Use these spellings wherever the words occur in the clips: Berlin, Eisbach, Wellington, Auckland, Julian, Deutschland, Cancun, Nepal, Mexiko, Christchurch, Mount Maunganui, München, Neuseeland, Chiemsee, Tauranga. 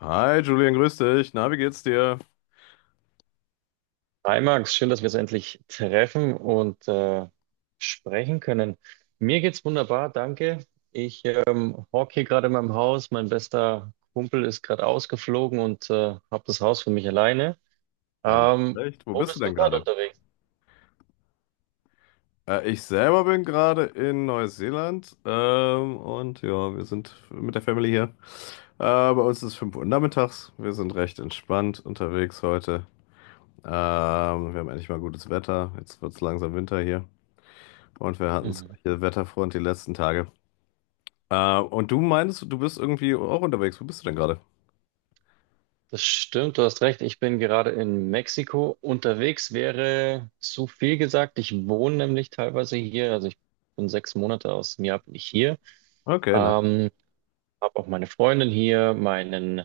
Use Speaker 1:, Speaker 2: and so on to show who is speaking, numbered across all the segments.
Speaker 1: Hi Julian, grüß dich. Na, wie geht's dir?
Speaker 2: Hi Max, schön, dass wir uns endlich treffen und sprechen können. Mir geht's wunderbar, danke. Ich hocke hier gerade in meinem Haus. Mein bester Kumpel ist gerade ausgeflogen und habe das Haus für mich alleine.
Speaker 1: Alles
Speaker 2: Ähm,
Speaker 1: recht. Wo
Speaker 2: Wo
Speaker 1: bist du
Speaker 2: bist du
Speaker 1: denn
Speaker 2: gerade
Speaker 1: gerade?
Speaker 2: unterwegs?
Speaker 1: Ich selber bin gerade in Neuseeland und ja, wir sind mit der Family hier. Bei uns ist es 5 Uhr nachmittags. Wir sind recht entspannt unterwegs heute. Wir haben endlich mal gutes Wetter. Jetzt wird's langsam Winter hier. Und wir hatten es
Speaker 2: Mhm.
Speaker 1: hier Wetterfront die letzten Tage. Und du meinst, du bist irgendwie auch unterwegs. Wo bist du denn gerade?
Speaker 2: Das stimmt, du hast recht. Ich bin gerade in Mexiko. Unterwegs wäre zu viel gesagt. Ich wohne nämlich teilweise hier. Also ich bin sechs Monate aus dem Jahr bin ich hier.
Speaker 1: Okay, na.
Speaker 2: Ähm, Habe auch meine Freundin hier, meinen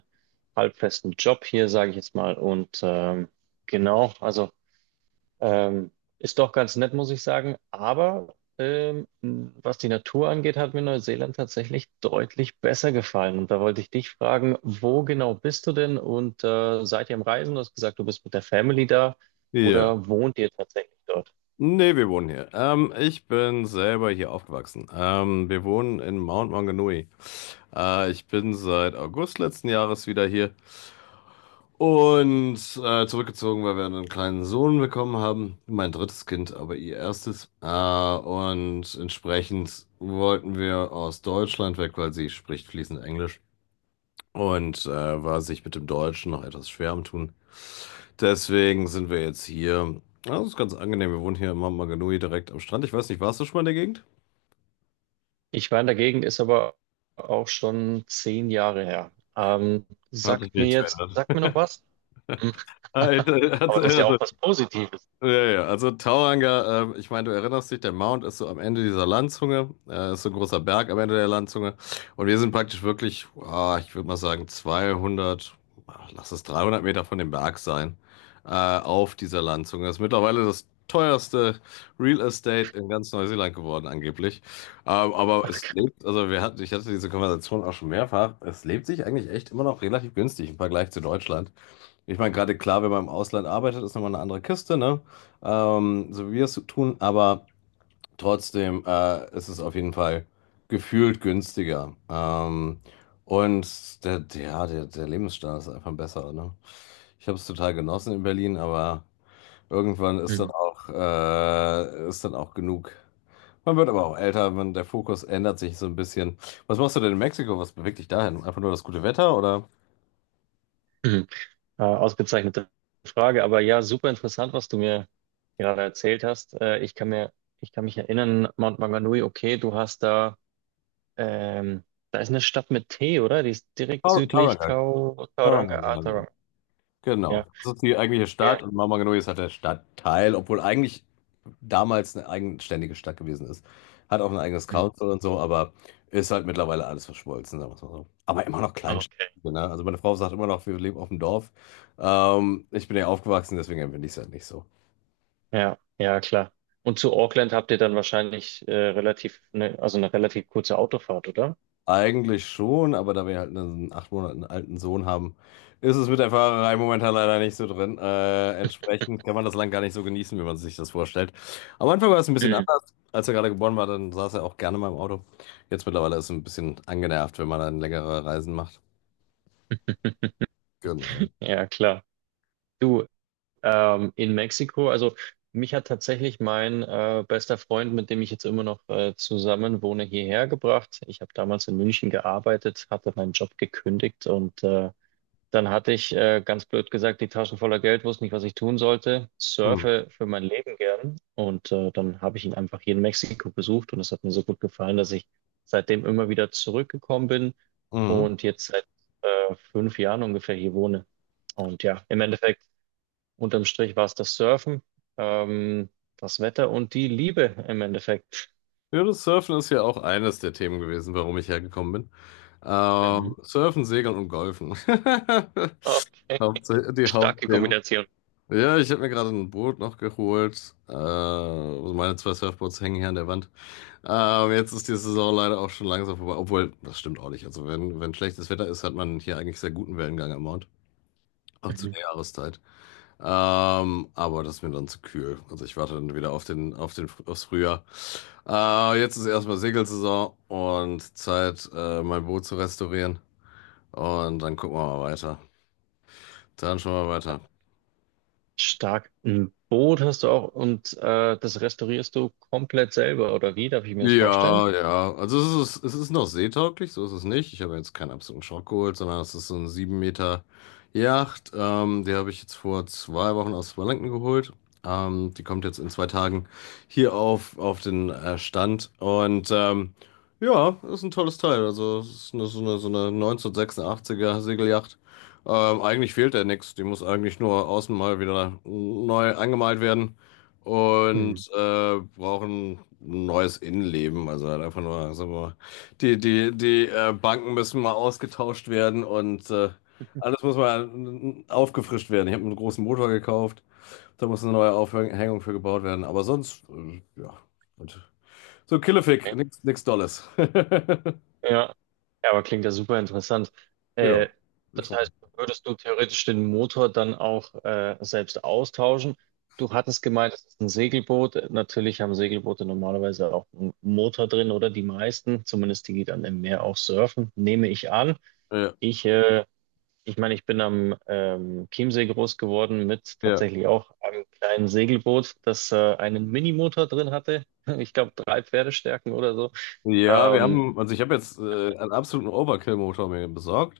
Speaker 2: halbfesten Job hier, sage ich jetzt mal. Und genau, also ähm, ist doch ganz nett, muss ich sagen. Aber was die Natur angeht, hat mir Neuseeland tatsächlich deutlich besser gefallen. Und da wollte ich dich fragen, wo genau bist du denn und seid ihr am Reisen? Du hast gesagt, du bist mit der Family da
Speaker 1: Ja.
Speaker 2: oder wohnt ihr tatsächlich dort?
Speaker 1: Nee, wir wohnen hier. Ich bin selber hier aufgewachsen. Wir wohnen in Mount Maunganui. Ich bin seit August letzten Jahres wieder hier und zurückgezogen, weil wir einen kleinen Sohn bekommen haben. Mein drittes Kind, aber ihr erstes. Und entsprechend wollten wir aus Deutschland weg, weil sie spricht fließend Englisch und war sich mit dem Deutschen noch etwas schwer am Tun. Deswegen sind wir jetzt hier. Ja, das ist ganz angenehm. Wir wohnen hier in Mama direkt am Strand. Ich weiß nicht, warst du schon mal in der Gegend?
Speaker 2: Ich war in der Gegend, ist aber auch schon zehn Jahre her.
Speaker 1: Hat sich
Speaker 2: Sagt mir
Speaker 1: nichts
Speaker 2: jetzt,
Speaker 1: verändert.
Speaker 2: sagt mir noch was? Aber das ist ja
Speaker 1: Also,
Speaker 2: auch was Positives.
Speaker 1: ja, ja, ja, also Tauranga, ich meine, du erinnerst dich, der Mount ist so am Ende dieser Landzunge, ist so ein großer Berg am Ende der Landzunge. Und wir sind praktisch wirklich, ah, ich würde mal sagen, 200, ah, lass es 300 Meter von dem Berg sein, auf dieser Landzunge. Das ist mittlerweile das teuerste Real Estate in ganz Neuseeland geworden, angeblich. Aber
Speaker 2: Ach,
Speaker 1: es
Speaker 2: krass.
Speaker 1: lebt, also wir hatten, ich hatte diese Konversation auch schon mehrfach, es lebt sich eigentlich echt immer noch relativ günstig im Vergleich zu Deutschland. Ich meine, gerade klar, wenn man im Ausland arbeitet, ist nochmal eine andere Kiste, ne? So wie wir es tun, aber trotzdem ist es auf jeden Fall gefühlt günstiger. Und der Lebensstandard ist einfach besser, ne? Ich habe es total genossen in Berlin, aber irgendwann
Speaker 2: Mhm.
Speaker 1: ist dann auch genug. Man wird aber auch älter, man, der Fokus ändert sich so ein bisschen. Was machst du denn in Mexiko? Was bewegt dich dahin? Einfach nur das gute Wetter oder?
Speaker 2: Mhm. Ausgezeichnete Frage, aber ja, super interessant, was du mir gerade erzählt hast. Ich kann mich erinnern, Mount Maunganui, okay, du hast da, ähm, da ist eine Stadt mit T, oder? Die ist direkt
Speaker 1: Tar-
Speaker 2: südlich
Speaker 1: Tarangan. Tarangan, genau.
Speaker 2: Tauranga. Ja,
Speaker 1: Genau. Das ist die eigentliche
Speaker 2: ja.
Speaker 1: Stadt und Mama Genui ist halt der Stadtteil, obwohl eigentlich damals eine eigenständige Stadt gewesen ist. Hat auch ein eigenes
Speaker 2: Mhm.
Speaker 1: Council und so, aber ist halt mittlerweile alles verschmolzen, sagen wir's mal so. Aber immer noch
Speaker 2: Ah,
Speaker 1: Kleinstadt.
Speaker 2: okay.
Speaker 1: Ne? Also meine Frau sagt immer noch, wir leben auf dem Dorf. Ich bin ja aufgewachsen, deswegen empfinde ich es halt nicht so.
Speaker 2: Ja, ja, klar. Und zu Auckland habt ihr dann wahrscheinlich relativ, ne, also eine relativ kurze Autofahrt, oder?
Speaker 1: Eigentlich schon, aber da wir halt einen 8 Monaten alten Sohn haben, ist es mit der Fahrerei momentan leider nicht so drin. Entsprechend kann man das Land gar nicht so genießen, wie man sich das vorstellt. Am Anfang war es ein bisschen
Speaker 2: Mhm.
Speaker 1: anders. Als er gerade geboren war, dann saß er auch gerne mal im Auto. Jetzt mittlerweile ist es ein bisschen angenervt, wenn man dann längere Reisen macht. Genau.
Speaker 2: Ja, klar. Du, in Mexiko. Also mich hat tatsächlich mein bester Freund, mit dem ich jetzt immer noch zusammen wohne, hierher gebracht. Ich habe damals in München gearbeitet, hatte meinen Job gekündigt und dann hatte ich ganz blöd gesagt die Taschen voller Geld, wusste nicht, was ich tun sollte,
Speaker 1: Hm.
Speaker 2: surfe für mein Leben gern und dann habe ich ihn einfach hier in Mexiko besucht und es hat mir so gut gefallen, dass ich seitdem immer wieder zurückgekommen bin
Speaker 1: Mhm.
Speaker 2: und jetzt seit fünf Jahren ungefähr hier wohne. Und ja, im Endeffekt unterm Strich war es das Surfen, ähm, das Wetter und die Liebe im Endeffekt.
Speaker 1: Ja, das Surfen ist ja auch eines der Themen gewesen, warum ich hergekommen bin.
Speaker 2: Mhm.
Speaker 1: Surfen, Segeln und Golfen.
Speaker 2: Okay,
Speaker 1: Die
Speaker 2: starke
Speaker 1: Hauptthemen.
Speaker 2: Kombination.
Speaker 1: Ja, ich habe mir gerade ein Boot noch geholt. Also meine zwei Surfboards hängen hier an der Wand. Jetzt ist die Saison leider auch schon langsam vorbei. Obwohl, das stimmt auch nicht. Also wenn schlechtes Wetter ist, hat man hier eigentlich sehr guten Wellengang am Mount. Auch zu
Speaker 2: Mhm.
Speaker 1: der Jahreszeit. Aber das ist mir dann zu kühl. Also ich warte dann wieder aufs Frühjahr. Jetzt ist erstmal Segelsaison und Zeit, mein Boot zu restaurieren. Und dann gucken wir mal weiter. Dann schauen wir weiter.
Speaker 2: Stark. Ein Boot hast du auch und das restaurierst du komplett selber, oder wie? Darf ich mir das vorstellen?
Speaker 1: Ja, ja. Also es ist noch seetauglich, so ist es nicht. Ich habe jetzt keinen absoluten Schrock geholt, sondern es ist so eine 7 Meter Yacht. Die habe ich jetzt vor 2 Wochen aus Wellington geholt. Die kommt jetzt in 2 Tagen hier auf den Stand. Und ja, ist ein tolles Teil. Also es ist eine, so eine, so eine 1986er Segelyacht. Eigentlich fehlt da nichts. Die muss eigentlich nur außen mal wieder neu angemalt werden und
Speaker 2: Mhm.
Speaker 1: brauchen ein neues Innenleben. Also halt einfach nur, sagen wir mal, die Banken müssen mal ausgetauscht werden und
Speaker 2: Okay.
Speaker 1: alles muss mal aufgefrischt werden. Ich habe einen großen Motor gekauft, da muss eine neue Aufhängung für gebaut werden. Aber sonst, ja, und so Killefick, nichts nix Dolles.
Speaker 2: Ja. Ja, aber klingt ja super interessant. Äh,
Speaker 1: Ja, ich
Speaker 2: Das
Speaker 1: freue
Speaker 2: heißt,
Speaker 1: mich.
Speaker 2: würdest du theoretisch den Motor dann auch selbst austauschen? Du hattest gemeint, es ist ein Segelboot. Natürlich haben Segelboote normalerweise auch einen Motor drin oder die meisten, zumindest die, die dann im Meer auch surfen, nehme ich an.
Speaker 1: Ja,
Speaker 2: Ich, äh, ich meine, ich bin am Chiemsee groß geworden mit
Speaker 1: ja.
Speaker 2: tatsächlich auch einem kleinen Segelboot, das einen Minimotor drin hatte. Ich glaube, drei Pferdestärken oder so.
Speaker 1: Ja, wir
Speaker 2: Ähm,
Speaker 1: haben, also ich habe jetzt einen absoluten Overkill-Motor mir besorgt.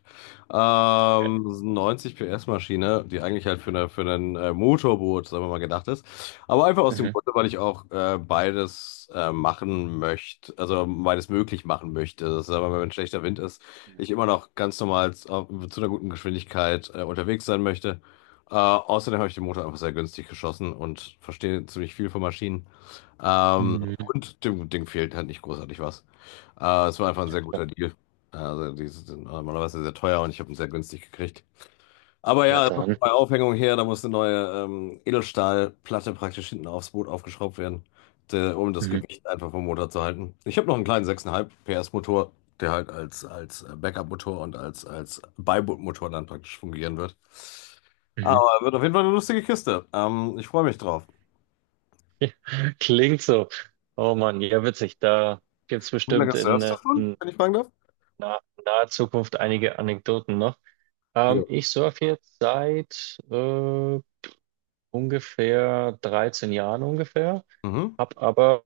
Speaker 1: Das ist eine 90 PS-Maschine, die eigentlich halt für ein Motorboot, sagen wir mal, gedacht ist. Aber einfach aus dem
Speaker 2: mhm.
Speaker 1: Grunde, weil ich auch beides machen möchte, also beides möglich machen möchte. Das ist aber, wenn schlechter Wind ist, ich immer noch ganz normal zu einer guten Geschwindigkeit unterwegs sein möchte. Außerdem habe ich den Motor einfach sehr günstig geschossen und verstehe ziemlich viel von Maschinen.
Speaker 2: Mhm.
Speaker 1: Und dem Ding fehlt halt nicht großartig was. Es war einfach ein
Speaker 2: Ja,
Speaker 1: sehr
Speaker 2: klar.
Speaker 1: guter Deal. Also die sind normalerweise sehr teuer und ich habe ihn sehr günstig gekriegt. Aber
Speaker 2: Ja,
Speaker 1: ja, es muss
Speaker 2: dann.
Speaker 1: eine neue Aufhängung her, da muss eine neue Edelstahlplatte praktisch hinten aufs Boot aufgeschraubt werden, de, um das
Speaker 2: Mhm.
Speaker 1: Gewicht einfach vom Motor zu halten. Ich habe noch einen kleinen 6,5 PS Motor, der halt als Backup-Motor und als Beibootmotor dann praktisch fungieren wird. Aber
Speaker 2: Mhm.
Speaker 1: wird auf jeden Fall eine lustige Kiste. Ich freue mich drauf.
Speaker 2: Klingt so. Oh Mann, ja, witzig. Da gibt's
Speaker 1: Wie
Speaker 2: bestimmt
Speaker 1: lange
Speaker 2: in,
Speaker 1: surfst du
Speaker 2: äh,
Speaker 1: schon,
Speaker 2: in
Speaker 1: wenn ich fragen darf?
Speaker 2: naher Zukunft einige Anekdoten noch. Ich surfe jetzt seit ungefähr 13 Jahren ungefähr,
Speaker 1: Mhm.
Speaker 2: hab aber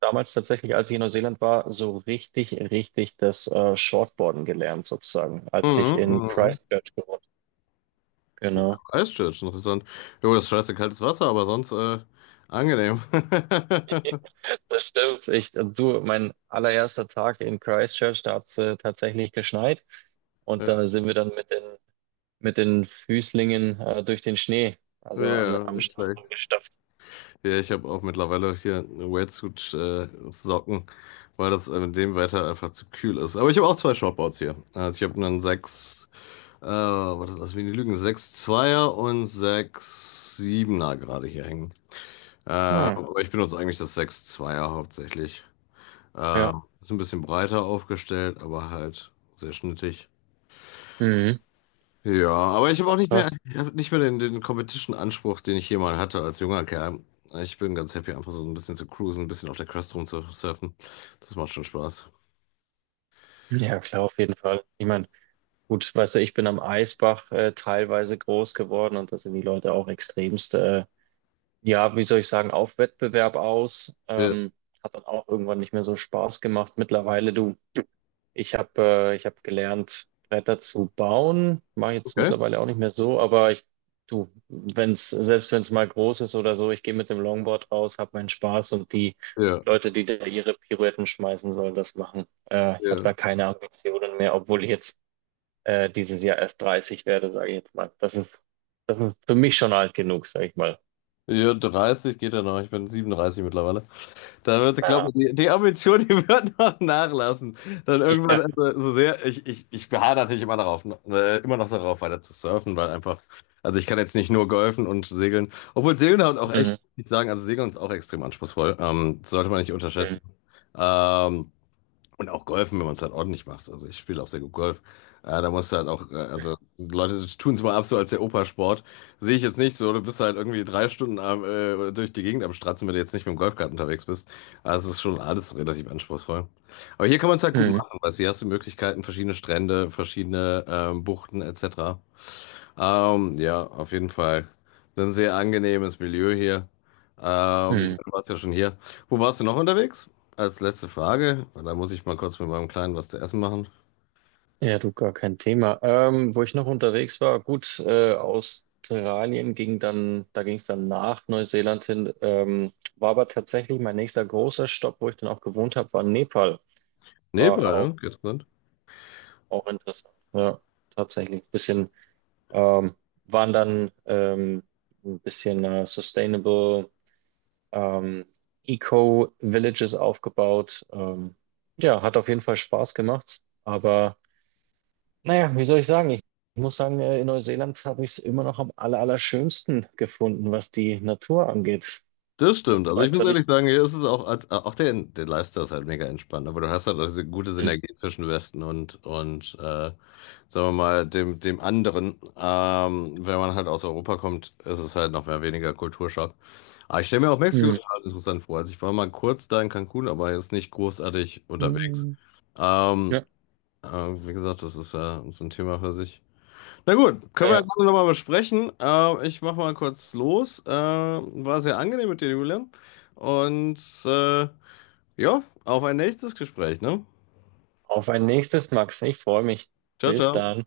Speaker 2: damals tatsächlich, als ich in Neuseeland war, so richtig das Shortboarden gelernt sozusagen, als
Speaker 1: Mhm.
Speaker 2: ich in
Speaker 1: Mhm.
Speaker 2: Christchurch gewohnt.
Speaker 1: Mhm.
Speaker 2: Genau.
Speaker 1: Christchurch, interessant. Jo, das ist scheiße kaltes Wasser, aber sonst angenehm.
Speaker 2: Das stimmt. Ich, du, mein allererster Tag in Christchurch, da hat es tatsächlich geschneit. Und
Speaker 1: Ja,
Speaker 2: da sind wir dann mit den Füßlingen durch den Schnee,
Speaker 1: ja,
Speaker 2: am
Speaker 1: nicht
Speaker 2: Strand
Speaker 1: schlecht.
Speaker 2: rumgestapft.
Speaker 1: Ja, ich habe auch mittlerweile hier eine Wetsuit-Socken, weil das mit dem Wetter einfach zu kühl ist. Aber ich habe auch zwei Shortboards hier. Also ich habe einen 6, was ist das, wie die Lügen? 6,2er und sechs Siebener gerade hier hängen.
Speaker 2: Ah,
Speaker 1: Aber ich benutze eigentlich das 6,2er hauptsächlich. Äh,
Speaker 2: ja.
Speaker 1: Ist ein bisschen breiter aufgestellt, aber halt sehr schnittig.
Speaker 2: Mhm.
Speaker 1: Ja, aber ich habe auch nicht mehr,
Speaker 2: Krass.
Speaker 1: ich hab nicht mehr den Competition-Anspruch, den ich hier mal hatte als junger Kerl. Ich bin ganz happy, einfach so ein bisschen zu cruisen, ein bisschen auf der Crest rumzusurfen. Das macht schon Spaß.
Speaker 2: Ja, klar, auf jeden Fall. Ich meine, gut, weißt du, ich bin am Eisbach teilweise groß geworden und da sind die Leute auch extremst, ja, wie soll ich sagen, auf Wettbewerb aus.
Speaker 1: Ja,
Speaker 2: Hat dann auch irgendwann nicht mehr so Spaß gemacht. Mittlerweile, du ich habe ich habe gelernt, Bretter zu bauen. Mache jetzt
Speaker 1: okay.
Speaker 2: mittlerweile auch nicht mehr so, aber ich, du, wenn's, selbst wenn es mal groß ist oder so, ich gehe mit dem Longboard raus, habe meinen Spaß und die
Speaker 1: Ja,
Speaker 2: Leute, die da ihre Pirouetten schmeißen, sollen das machen. Ich habe
Speaker 1: ja.
Speaker 2: da keine Ambitionen mehr, obwohl ich jetzt dieses Jahr erst 30 werde, sage ich jetzt mal. Das ist für mich schon alt genug, sage ich mal.
Speaker 1: Ja, 30 geht ja noch. Ich bin 37 mittlerweile. Da wird, glaube
Speaker 2: Ah,
Speaker 1: ich, die Ambition, die wird noch nachlassen. Dann irgendwann,
Speaker 2: ja.
Speaker 1: also so sehr, ich beharre natürlich immer darauf, ne, immer noch darauf, weiter zu surfen, weil einfach, also ich kann jetzt nicht nur golfen und segeln, obwohl Segeln halt auch echt,
Speaker 2: Mhm.
Speaker 1: muss ich sagen, also Segeln ist auch extrem anspruchsvoll, sollte man nicht
Speaker 2: Mhm.
Speaker 1: unterschätzen. Ähm, und auch Golfen, wenn man es halt ordentlich macht. Also ich spiele auch sehr gut Golf. Da musst du halt auch, also Leute tun es mal ab so als der Opa-Sport. Sehe ich jetzt nicht so. Du bist halt irgendwie 3 Stunden am, durch die Gegend am Stratzen, wenn du jetzt nicht mit dem Golfkart unterwegs bist. Also es ist schon alles relativ anspruchsvoll. Aber hier kann man es halt gut
Speaker 2: Mhm.
Speaker 1: machen, weil hier hast du Möglichkeiten, verschiedene Strände, verschiedene Buchten etc. Ja, auf jeden Fall. Ein sehr angenehmes Milieu hier. Ich meine,
Speaker 2: Mhm.
Speaker 1: du warst ja schon hier. Wo warst du noch unterwegs? Als letzte Frage, weil da muss ich mal kurz mit meinem Kleinen was zu essen machen.
Speaker 2: Ja, du, gar kein Thema. Wo ich noch unterwegs war, gut, Australien ging dann, da ging es dann nach Neuseeland hin, war aber tatsächlich mein nächster großer Stopp, wo ich dann auch gewohnt habe, war Nepal. War
Speaker 1: Nebra, ja,
Speaker 2: auch,
Speaker 1: geht.
Speaker 2: auch interessant. Ja, tatsächlich. Ähm, waren dann ein bisschen Sustainable ähm, Eco-Villages aufgebaut. Ja, hat auf jeden Fall Spaß gemacht, aber naja, wie soll ich sagen? Ich muss sagen, in Neuseeland habe ich es immer noch am allerschönsten gefunden, was die Natur angeht.
Speaker 1: Das stimmt.
Speaker 2: Jetzt
Speaker 1: Also ich
Speaker 2: weiß
Speaker 1: muss
Speaker 2: zwar nicht.
Speaker 1: ehrlich sagen, hier ist es auch als auch der Lifestyle ist halt mega entspannt, aber du hast halt auch diese gute Synergie zwischen Westen und sagen wir mal dem dem anderen. Wenn man halt aus Europa kommt, ist es halt noch mehr weniger Kulturschock. Aber ich stelle mir auch Mexiko
Speaker 2: Mhm.
Speaker 1: total interessant vor. Also ich war mal kurz da in Cancun, aber jetzt nicht großartig unterwegs.
Speaker 2: Mhm.
Speaker 1: Ähm,
Speaker 2: Ja,
Speaker 1: Wie gesagt, das ist ja so ein Thema für sich. Na gut, können wir ja
Speaker 2: ja.
Speaker 1: gerne nochmal besprechen. Ich mache mal kurz los. War sehr angenehm mit dir, Julian. Und äh, ja, auf ein nächstes Gespräch, ne?
Speaker 2: Auf ein nächstes, Max. Ich freue mich.
Speaker 1: Ciao,
Speaker 2: Bis
Speaker 1: ciao.
Speaker 2: dann.